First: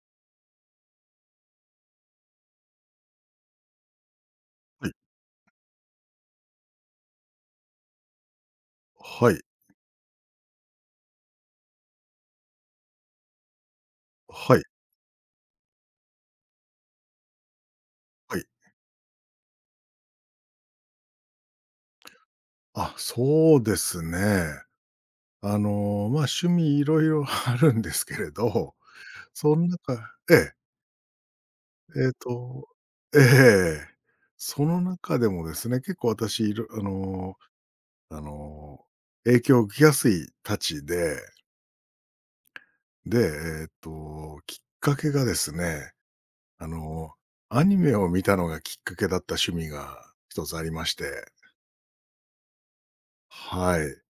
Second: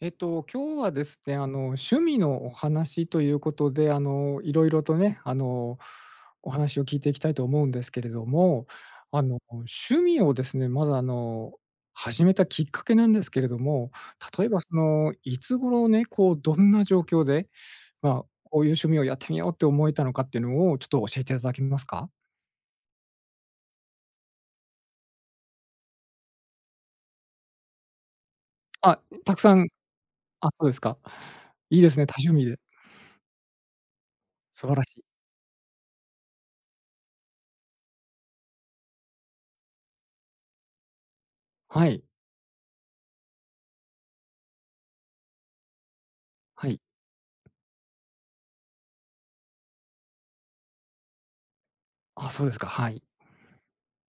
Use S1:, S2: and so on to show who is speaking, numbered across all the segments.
S1: 今日はですね、趣味のお話ということで、いろいろ
S2: はい。
S1: とね、お話を聞いていきたいと思うんですけれども、
S2: はい。
S1: 趣味をですね、まず始めたきっかけなんですけれども、例え
S2: は
S1: ば
S2: い。
S1: その、いつ頃ね、こう、どんな状況で、まあ、
S2: はい。
S1: こういう趣味をやってみようって思えたのかっていうのを、ちょっと教えていただけますか？
S2: あ、そうですね。まあ、趣味いろいろ あるんですけれど、
S1: あ、たくさ
S2: その
S1: ん。
S2: 中え
S1: あ、
S2: え、
S1: そうですか。いいですね、
S2: えっ
S1: 多趣味で。
S2: とええ。そ
S1: 素晴
S2: の
S1: らしい。
S2: 中でもですね、結構私いろあのあの、影響を受けやすいたちで、
S1: はい、
S2: で、きっかけがですね、あ
S1: はい。
S2: の、アニメを見たのがきっかけだった趣味が一つありまして。
S1: あ、そうですか、はい。
S2: はい。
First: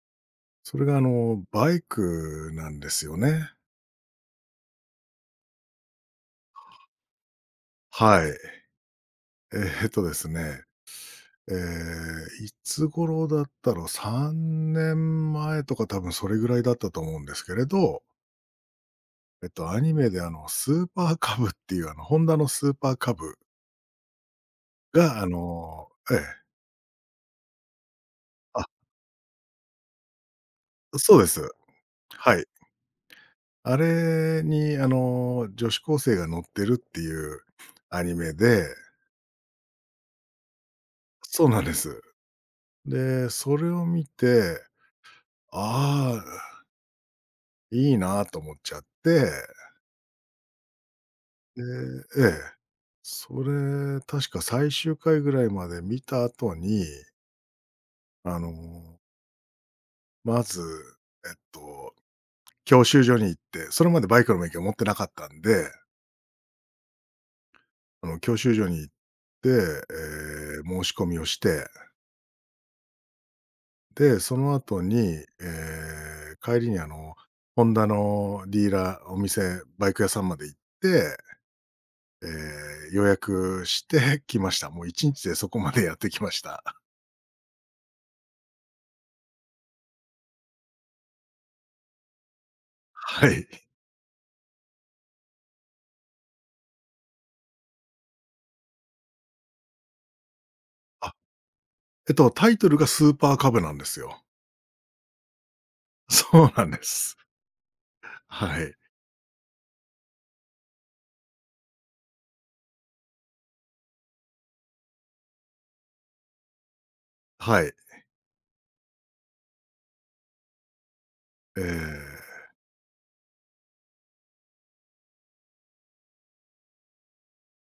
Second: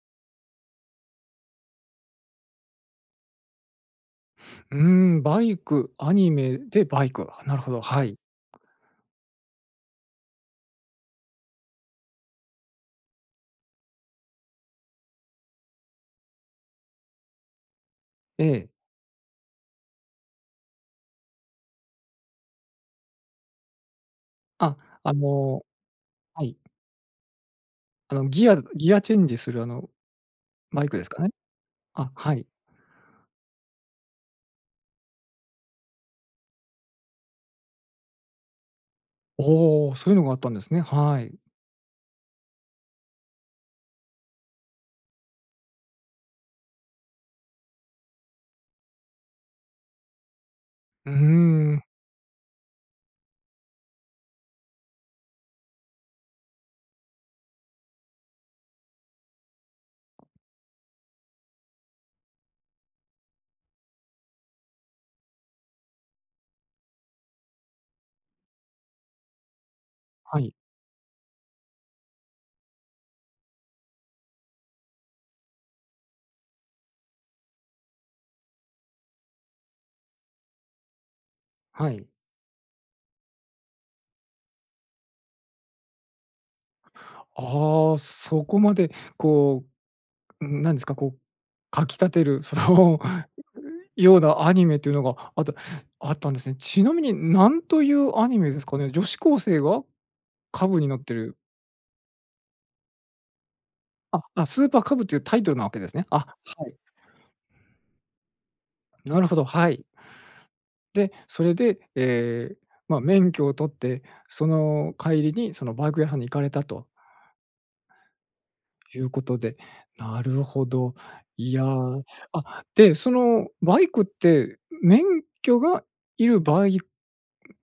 S2: それがバイクなんですよね。
S1: うーん、バイク、アニメでバイク、なるほど、はい。
S2: はい。えですね、ええ、いつ頃だったろう。3年前とか多分それぐらいだったと思うんですけれど、
S1: ええ。
S2: アニメでスーパーカブっていうホンダのスーパーカブ
S1: あ、あ
S2: が
S1: のはい、ギア
S2: あ、
S1: ギアチェンジするバイクです
S2: そう
S1: か
S2: で
S1: ね？
S2: す。
S1: あ、は
S2: はい。
S1: い。
S2: あれに女子高生が乗ってるっていうアニメで。
S1: おお、そういうのがあったんですね。はい。
S2: そうなんです。で、それを見て、ああいいなと思っちゃって、
S1: うー
S2: で
S1: ん、
S2: ええ。それ、確か最終回ぐらいまで見た後に、あの、まず、えっと、教習所に行って、それまでバイクの免許を持ってなかったんで、教習所に行って、
S1: はい、
S2: 申し込みをして、で、その後に、帰りにホンダのディーラー、お店、バイク屋さんまで行って
S1: はい。
S2: えー予約してき ました。もう1日でそこまでやってきました。
S1: ああ、そこまでこう、なんですか、こう、かき立てる、その、
S2: は い。
S1: ようなアニメというのがあったんですね。ちなみに何というアニメですかね？女子高生がカブになって
S2: あ、
S1: る。
S2: タイトルがスーパーカブなんですよ。
S1: あ、あ、スーパーカブというタイトルなわけですね。あ、
S2: そうな
S1: は
S2: ん
S1: い。
S2: です。はい。
S1: なるほど、はい。で、それで、ええ、まあ、免許を取って、その帰りにそのバイク屋さんに行かれたと
S2: はい。
S1: いうことで、なるほど。い
S2: え
S1: や、
S2: え、
S1: あ、で、そのバイクって、免許がいるバイ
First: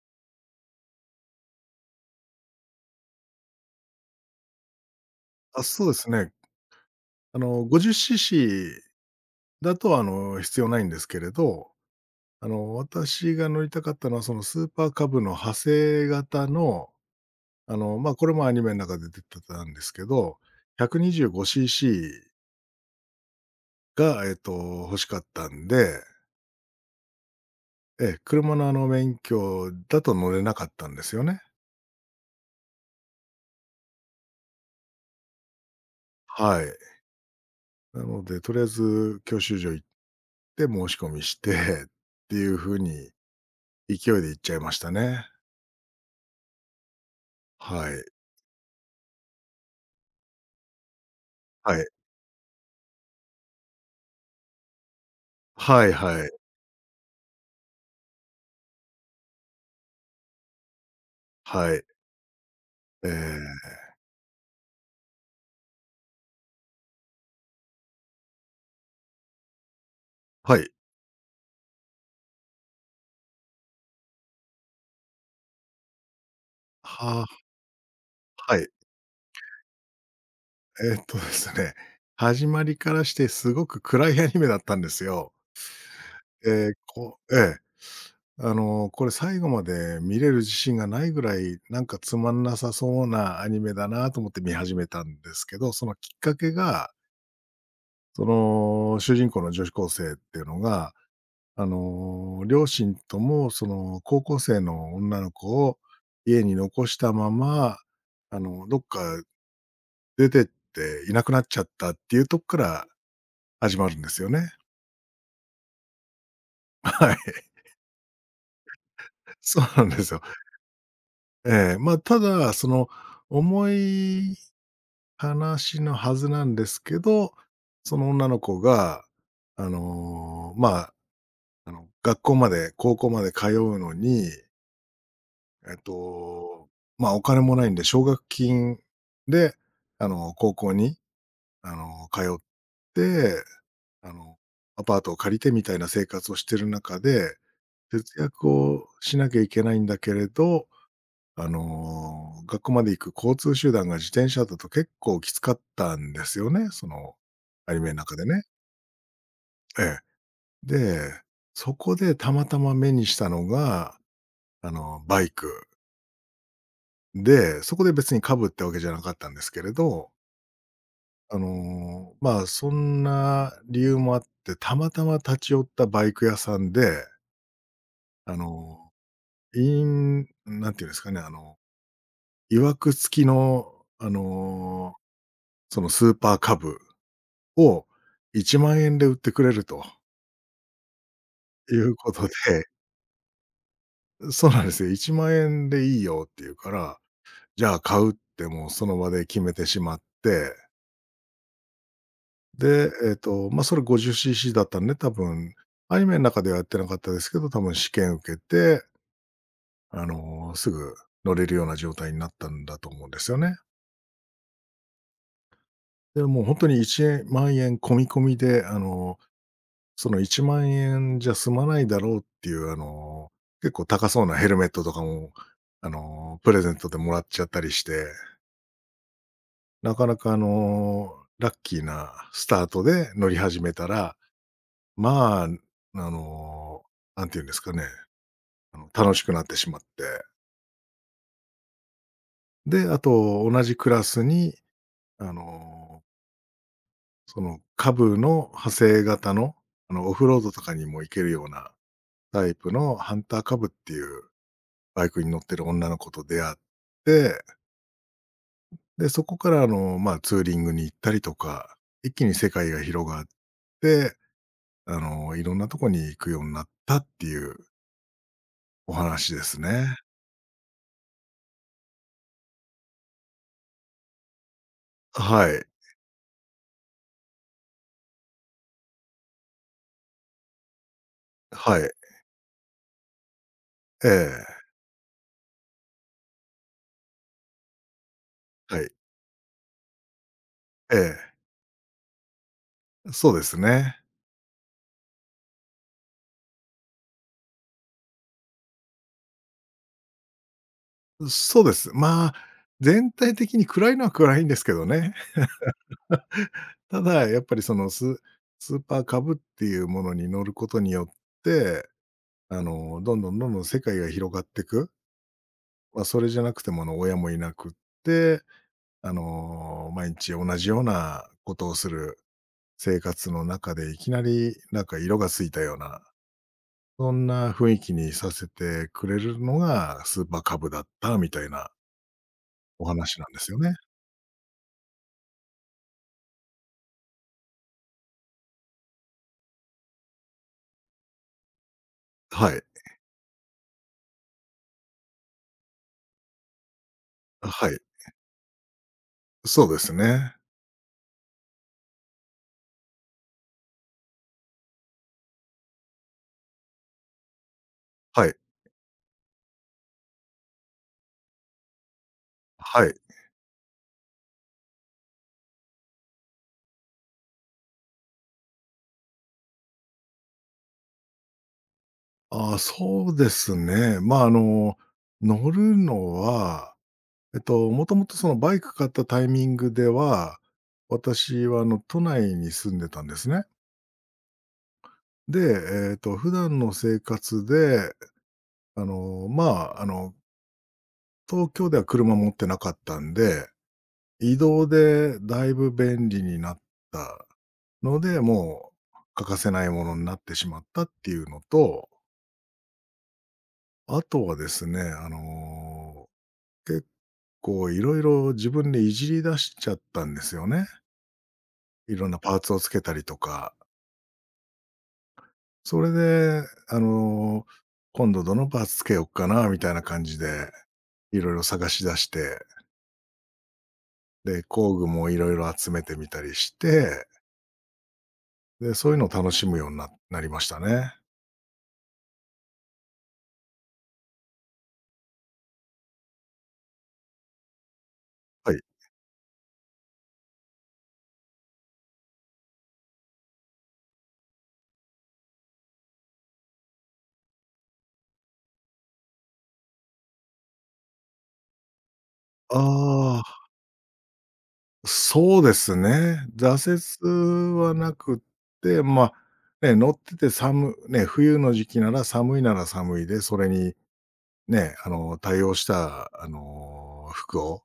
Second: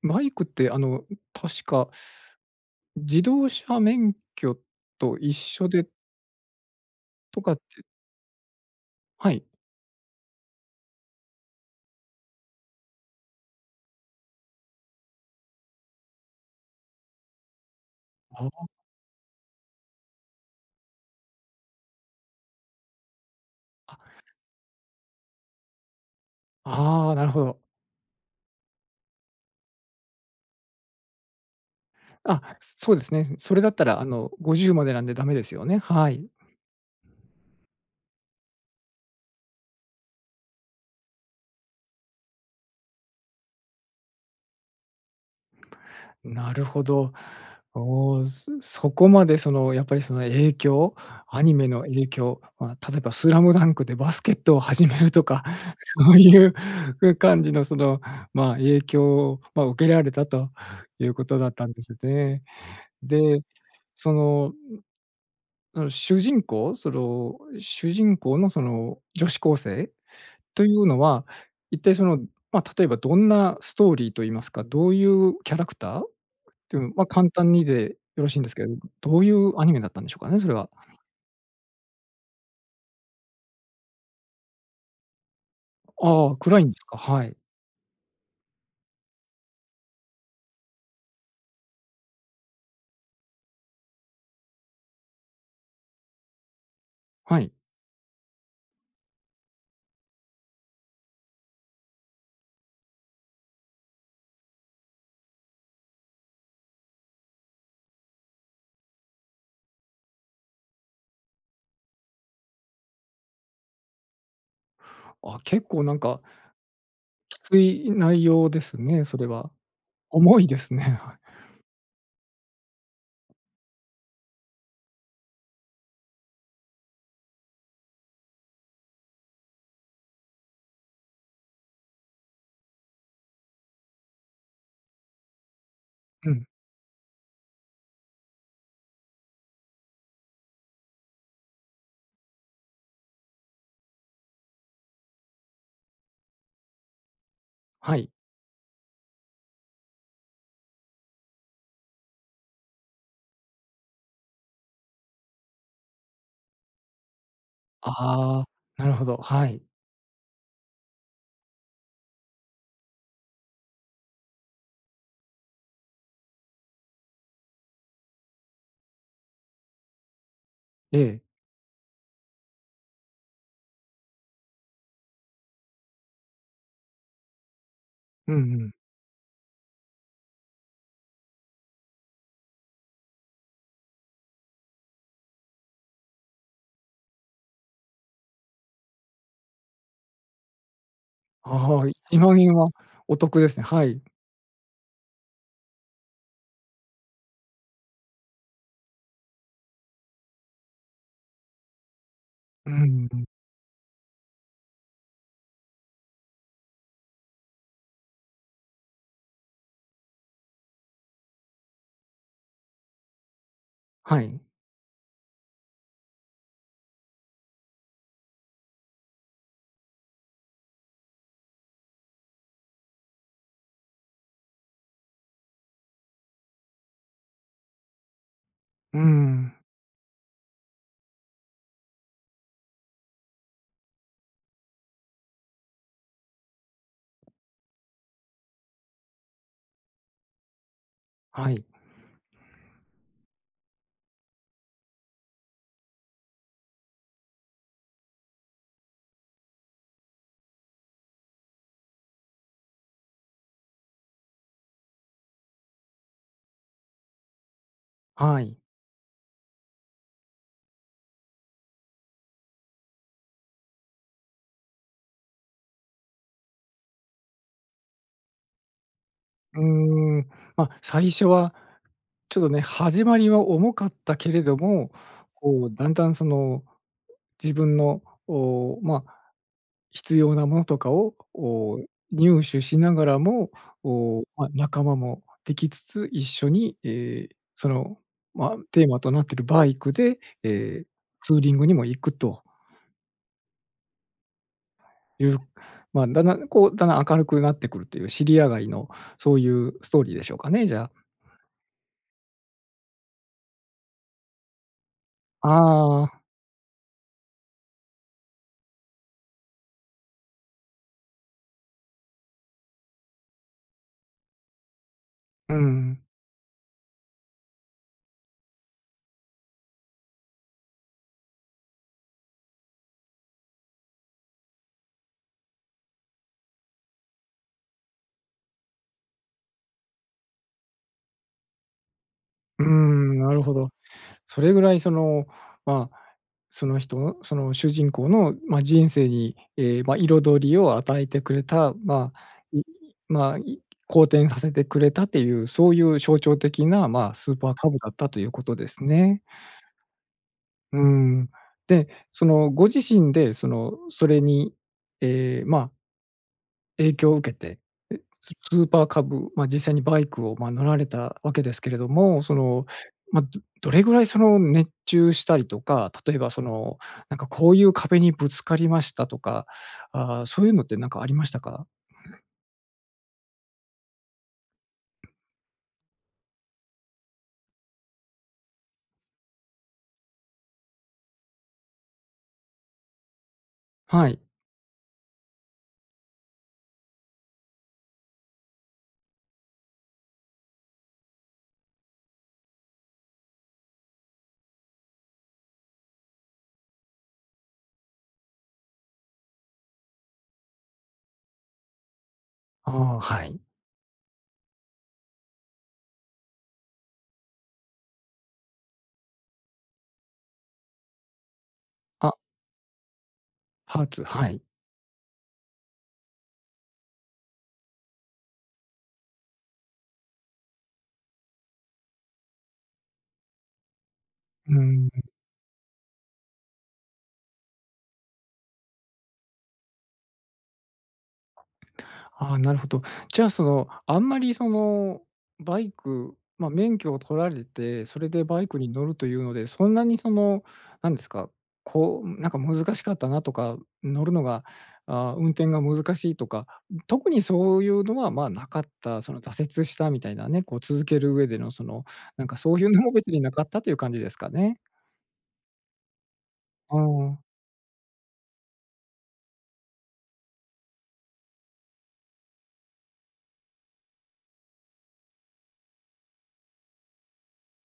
S1: バイクって、確か自動車免許と一
S2: あ、
S1: 緒
S2: そ
S1: で
S2: うですね。
S1: とかって。
S2: 50cc
S1: はい。
S2: だと、必要ないんですけれど、私が乗りたかったのは、そのスーパーカブの派生型の、まあ、これもアニ
S1: ああ
S2: メの中で出てたんですけど、125cc
S1: ー、
S2: が、欲しかったんで、
S1: なるほど。
S2: ええ、車のあの免許だと乗れなかったんですよね。
S1: あ、そうですね。それだったら、50までなんでダメですよね。はい。
S2: はい。なので、とりあえず教習所行って申し込みして っていう風に勢いで行っちゃいましたね。
S1: なるほど。
S2: はい。
S1: おお、そこまでその、やっぱりその影響、アニメ
S2: は
S1: の
S2: い。
S1: 影響、まあ、例えばスラムダンクでバスケットを始めるとか、
S2: はい
S1: そう
S2: はい。
S1: いう感じのその、まあ、影響を、まあ、受けられたということだったん
S2: は
S1: で
S2: い。
S1: すね。
S2: え
S1: で、
S2: え、
S1: その、その主人公、その、主人公のその女子高生
S2: は
S1: と
S2: い。
S1: いうのは、一体その、まあ、例えばどんなストーリーと言いますか、どういうキャラクター？ていう、まあ、
S2: は
S1: 簡
S2: あ、
S1: 単にでよろしいんです
S2: はいえはいはは
S1: けど、
S2: い。
S1: どういうアニメだったんでしょうかね？それは。
S2: えっとですね、始まりからしてすごく暗いアニメだったんですよ。
S1: ああ、暗いん
S2: えー
S1: ですか。
S2: こ
S1: は
S2: え
S1: い。
S2: え。これ最後まで見れる自信がないぐらい、なんかつまんなさそうなアニメだなと思って見始めたんですけど、そのきっかけが、
S1: はい。
S2: その主人公の女子高生っていうのが、両親ともその高校生の女の子を家に残したまま、どっか出てっていなくなっちゃったっていうとこから始まるんですよね。
S1: あ、結構なんか
S2: はい。
S1: きつい内容ですね、それは。
S2: そうなんですよ。
S1: 重いですね。はい。
S2: ええ、まあ、ただ、その思い話のはずなんですけど、その女の子が、あの、まあ、学校まで、高校まで通うのに、えっ
S1: うん。
S2: と、まあ、お金もないんで奨学金で、高校に、通って、あの、アパートを借りてみたいな生活をしてる中で、
S1: はい。
S2: 節約をしなきゃいけないんだけれど、学校まで行く交通手段が自転車だと結構きつかったんですよね、そのアニメ
S1: あ
S2: の中でね。
S1: あ、なるほど。はい。
S2: ええ。で、そこでたまたま目にしたのが、バイクで、そこで別にカブってわけじゃなかったんですけれど、
S1: ええ。
S2: まあ、そんな理由もあって、たまたま立ち寄ったバイク屋さんで、
S1: うん
S2: あ
S1: うん。
S2: のいんていうんですかね、曰く付きの、あの、そのスーパーカブを1万円で売ってくれるとい
S1: ああ、
S2: うこ
S1: 1
S2: とで、
S1: 万円はお得ですね。はい。
S2: そうなんですよ。1万円でいいよっていうから、じゃあ買うってもうその場で決めてしまって、
S1: う
S2: で、
S1: んうん。
S2: まあ、それ 50cc だったんで、多分、アニメの中ではやってなかったですけど、多分試験受けて、すぐ乗れるような状態になったんだと思うんですよね。
S1: はい。
S2: で、もう1万円込み込みで、その1万円じゃ済まないだろうっていう、結構高そうなヘルメットとかも、プレゼントでもらっちゃったりして、
S1: うーん。
S2: なかなか、ラッキーなスタートで乗り始めたら、まあ、の、なんていうんですかね、楽しくなってしまって。
S1: はい。
S2: で、あと同じクラスに、あの、その下の派生型の、オフロードとかにも行けるようなタイプのハンターカブっていうバイクに乗ってる女の子と出会って、
S1: はい。
S2: で、そこからまあ、ツーリングに行ったりとか、一気に世界が広がって、いろんなとこに行くようになったっていうお話で
S1: う
S2: す
S1: ー
S2: ね。
S1: ん。ま、最初はちょっとね、始まりは重かったけれども、
S2: はい。
S1: こうだんだんその自分の、お、まあ、必要なものとかを、お、
S2: はい。
S1: 入手しながらも、
S2: え
S1: お、まあ、
S2: え。
S1: 仲間もできつつ、一緒に、えーその、まあ、
S2: は
S1: テー
S2: い。
S1: マとなっているバイクで、えー
S2: ええ。
S1: ツーリングにも行くと
S2: そうですね。
S1: いう、まあ、だんだん、こう、だんだん明るくなってくるという知り上がりのそういうストーリーでしょうかね、じゃあ。
S2: そうです。まあ、全体的に暗いのは暗いんですけどね。
S1: ああ、
S2: ただ、やっぱりそのスーパーカブっていうものに乗ることによって、どんどんどんどん世界が広がっていく。
S1: う
S2: ま
S1: ん。
S2: あ、それじゃなくても、親もいなくって、毎日同じようなことをする生活の中で、いきなりなんか色がついたような、そんな雰囲気にさせてくれるのがスーパーカブだったみたいな
S1: う
S2: お
S1: ん、
S2: 話な
S1: な
S2: んで
S1: る
S2: す
S1: ほ
S2: よ
S1: ど。
S2: ね。
S1: それぐらいその、まあ、その人の、その主人公の、まあ、人生に、ええ、まあ、彩りを与えてくれた、ま
S2: は
S1: あ、
S2: い。
S1: まあ、好転させてくれたっていう、そういう象徴的な、まあ、スーパー
S2: は
S1: カブ
S2: い。
S1: だったということですね。
S2: そうですね。
S1: うん。で、そのご自身で、その、それに、えーまあ影響を受けて、え、
S2: はい。
S1: ーパーカブ、まあ、実際にバイクを、まあ、乗られたわけですけれども、その、
S2: はい。
S1: まあ、どれぐらいその熱中したりとか、例えばその、なんかこういう壁にぶつかりましたとか、ああ、そういうのってなんかありましたか？
S2: ああ、そうですね。まあ、乗るのはもともとそのバイク買ったタイミングでは、私は都内に住んでたんですね。
S1: はい。
S2: で、普段の生活で、あの、まあ、あの、東京では車持ってなかったんで、移動でだいぶ便利になったので、もう欠かせないものになってしまったっていうのと、
S1: ああ、はい。
S2: あとはですね、結構いろいろ自分でいじり出しちゃったんですよね。いろ
S1: あ、
S2: んなパーツをつけたりとか。
S1: ハーツ、はい。
S2: それで、今度どのパーツつけよっかなみたいな感じで、いろいろ探し出して、で、
S1: うー
S2: 工具
S1: ん。
S2: もいろいろ集めてみたりして、で、そういうのを楽しむようになりましたね。
S1: ああ、なるほど。じゃあ、その、あんまりその、バイク、まあ、免許を取られて、それでバイ
S2: は
S1: ク
S2: い。
S1: に乗るというので、そんなにその、なんですか、こう、なんか難しかったなとか、乗るのが、あ、運転が難しいとか、特にそういうのは、ま、あなかった、その挫折したみたいなね、こう続ける上でのその、なんかそういうのも別に
S2: あ
S1: なかっ
S2: あ、
S1: たという感じですかね？
S2: そうですね。
S1: ああ、
S2: 挫折はなくって、まあ、ね、乗ってて冬の時期なら寒いなら寒いで、それにね、対応した、服を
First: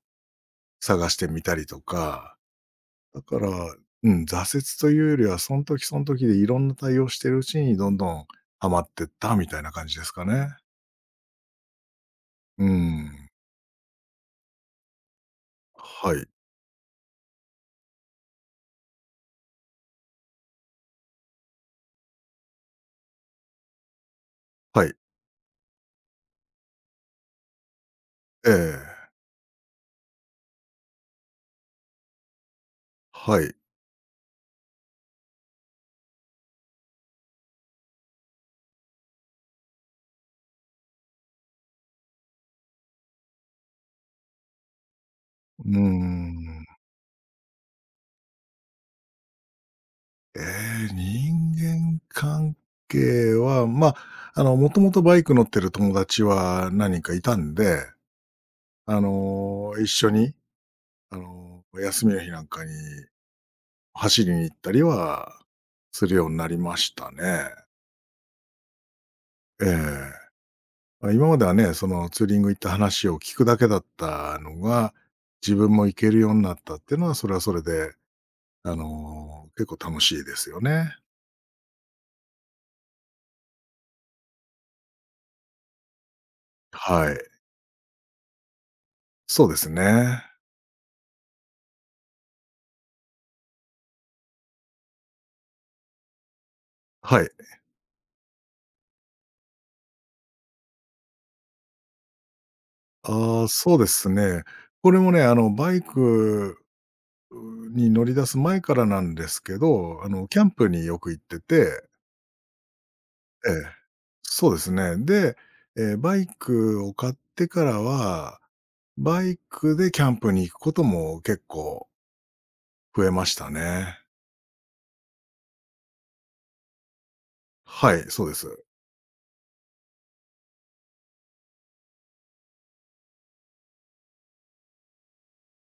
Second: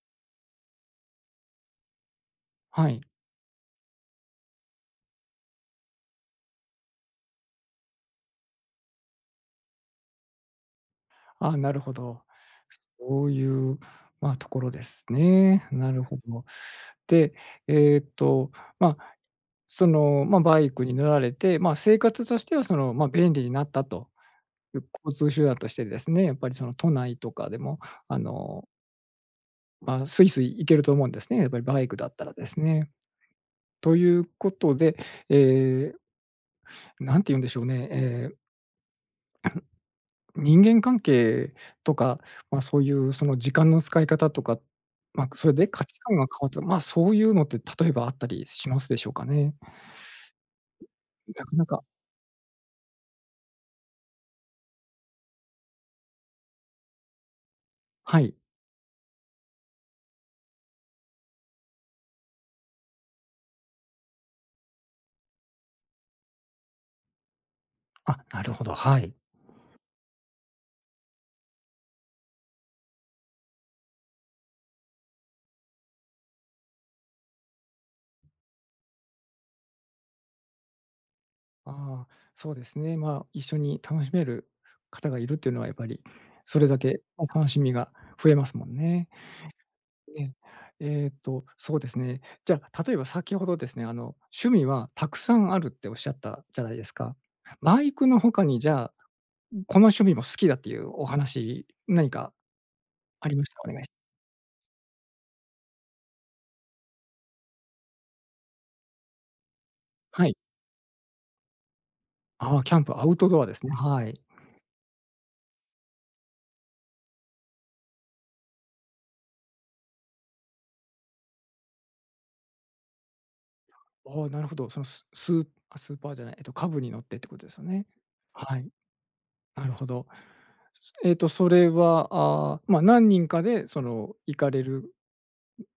S2: 探してみたりとか
S1: はい。
S2: だから、うん、挫折というよりは、その時その時でいろんな対応してるうちにどんどんハマってったみたいな感じですかね。
S1: あ、なるほど。
S2: う
S1: そ
S2: ん。
S1: ういう、まあ、ところですね。なる
S2: は
S1: ほ
S2: い。
S1: ど。で、えーっと、まあ、その、まあ、バイクに乗られて、まあ、生活としてはその、まあ、便利になったという
S2: はい。
S1: 交通手段としてですね、やっぱりその都内とかでも、あ
S2: え
S1: の、
S2: え。
S1: まあ、スイスイ行けると思うんですね、やっぱりバイクだったらですね。
S2: はい。
S1: ということで、ええ、んて言うんでしょうね、ええ人間関係とか、まあ、そういうその時間の使い方とか、まあ、それ
S2: う
S1: で
S2: ー
S1: 価値観が変わった、
S2: ん。
S1: まあ、そういうのって例えばあったりしますでしょうかね？
S2: ええ、
S1: な
S2: 人
S1: かなか。
S2: 間関係は、まあ、もともとバイク乗ってる友達は何人かいたんで、
S1: はい。
S2: 一緒に、休みの日なんかに走りに行ったりはするようになりましたね。
S1: あ、なるほど、はい。
S2: ええ。まあ、今まではね、そのツーリング行った話を聞くだけだったのが、自分も行けるようになったっていうのは、それはそれで、結構楽しいですよね。
S1: ああ、そうですね。まあ、一緒に楽しめる方がいるっていうのはやっぱり、それだけ、
S2: はい。
S1: ま、楽しみが増えますもんね。
S2: そうですね。
S1: ね。そうですね。じゃあ、例えば先ほどですね、趣味はたくさんあるっておっしゃったじゃないですか。
S2: はい。
S1: バイクの他にじゃあこの趣味も好きだっていうお話、何かあり
S2: あ
S1: ま
S2: あ、
S1: したらお
S2: そう
S1: 願い
S2: で
S1: し。
S2: すね。これもね、バイクに乗り出す前からなんですけど、
S1: はい。
S2: キャンプによく行ってて。
S1: ああ、キャンプ、アウトドア
S2: ええ。
S1: ですね。はい。
S2: そうですね。で、バイクを買ってからは、バイクでキャンプに行くことも結構増えましたね。
S1: ああ、なるほど。そのー、あ、スーパーじゃない、カブに乗ってってことですよね。
S2: はい、そうで
S1: は
S2: す。
S1: い、なるほど。す、それは、ああ、まあ、何人かでその行かれる。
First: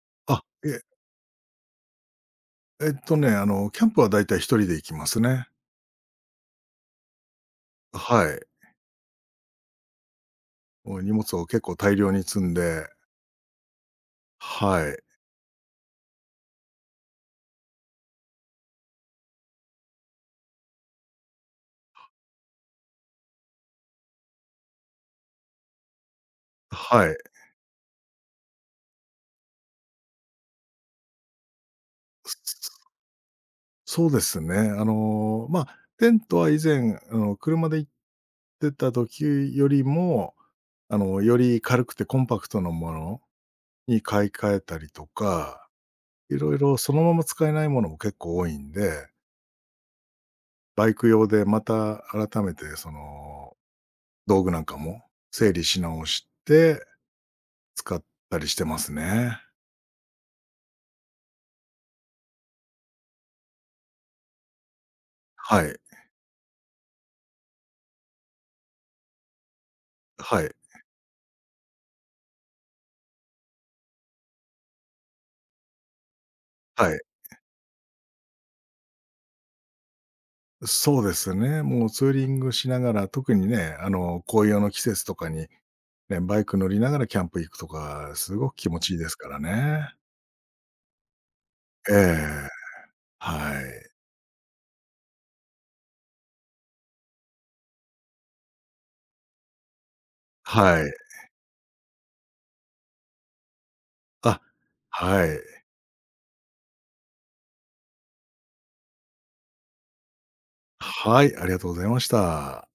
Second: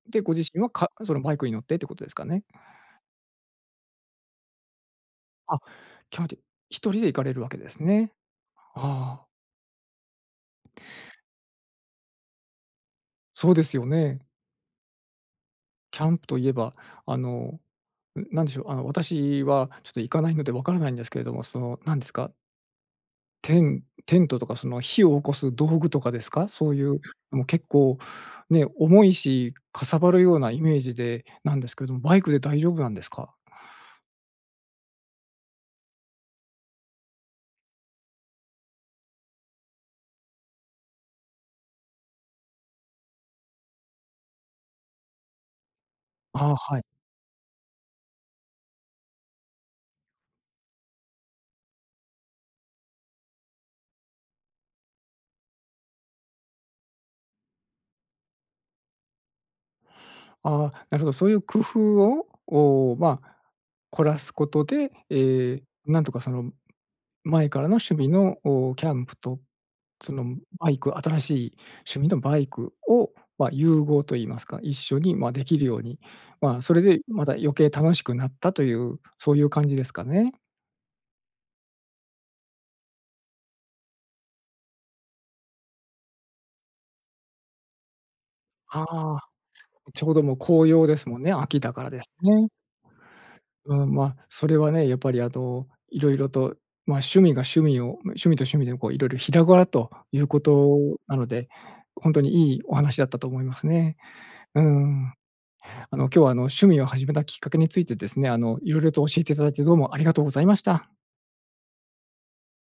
S1: で、ご
S2: あ、
S1: 自身は
S2: え、
S1: かそのバイクに乗ってってことですかね？
S2: キャンプはだいたい一人で行きますね。
S1: あ、キャンプで1人で行かれるわけですね。
S2: はい。
S1: ああ、
S2: もう荷物を結構大量に積んで。
S1: そうですよね。
S2: はい、
S1: キャンプといえば、あの、ん、なんでしょう、私はちょっと行かないのでわからないんですけれども、その、なんですか、テントとかその火を起こす道具とかですか？そういう、
S2: はい。
S1: もう結構ね、重いし、かさばるようなイメージでなんですけれども、バイクで大丈夫なんですか？
S2: そうですね。テントは以前、車で行ってた時よりも、より軽くてコンパクトなものに買い替えたりとか、い
S1: あ
S2: ろ
S1: あ、
S2: いろ
S1: はい。
S2: そのまま使えないものも結構多いんで、バイク用でまた改めてその道具なんかも整理し直して使ったりしてますね。
S1: ああ、なるほど、そういう工夫を、おまあ、凝らすことで、えー
S2: はい。
S1: なんとかその前からの趣味の、お、キャンプとその
S2: はい。
S1: バイク、新しい趣味のバイクを、まあ、融合といいますか、一緒に、ま、できるように、まあ、それ
S2: は
S1: で
S2: い。
S1: また余計楽しくなったという、そういう感じですかね。
S2: そうですね。もうツーリングしながら、特にね、紅葉の季節とかに、ね、バイク乗りながらキャンプ行くとか、すごく気持ちいいです
S1: ああ、
S2: からね。
S1: ちょうどもう紅葉ですもんね、秋だから
S2: え
S1: ですね。
S2: え。は
S1: う
S2: い。
S1: ん、まあ、それはね、やっぱりいろいろと、まあ、趣味が趣味を趣味と趣味でこういろ々広がるということ
S2: はい。
S1: なので、本当にいいお話だったと思いますね。
S2: あ、
S1: うん。
S2: はい。
S1: 今日は趣味を始めたきっかけについてですね、色々と教えていただいてどうもありがとうございました。
S2: はい、ありがとうございました。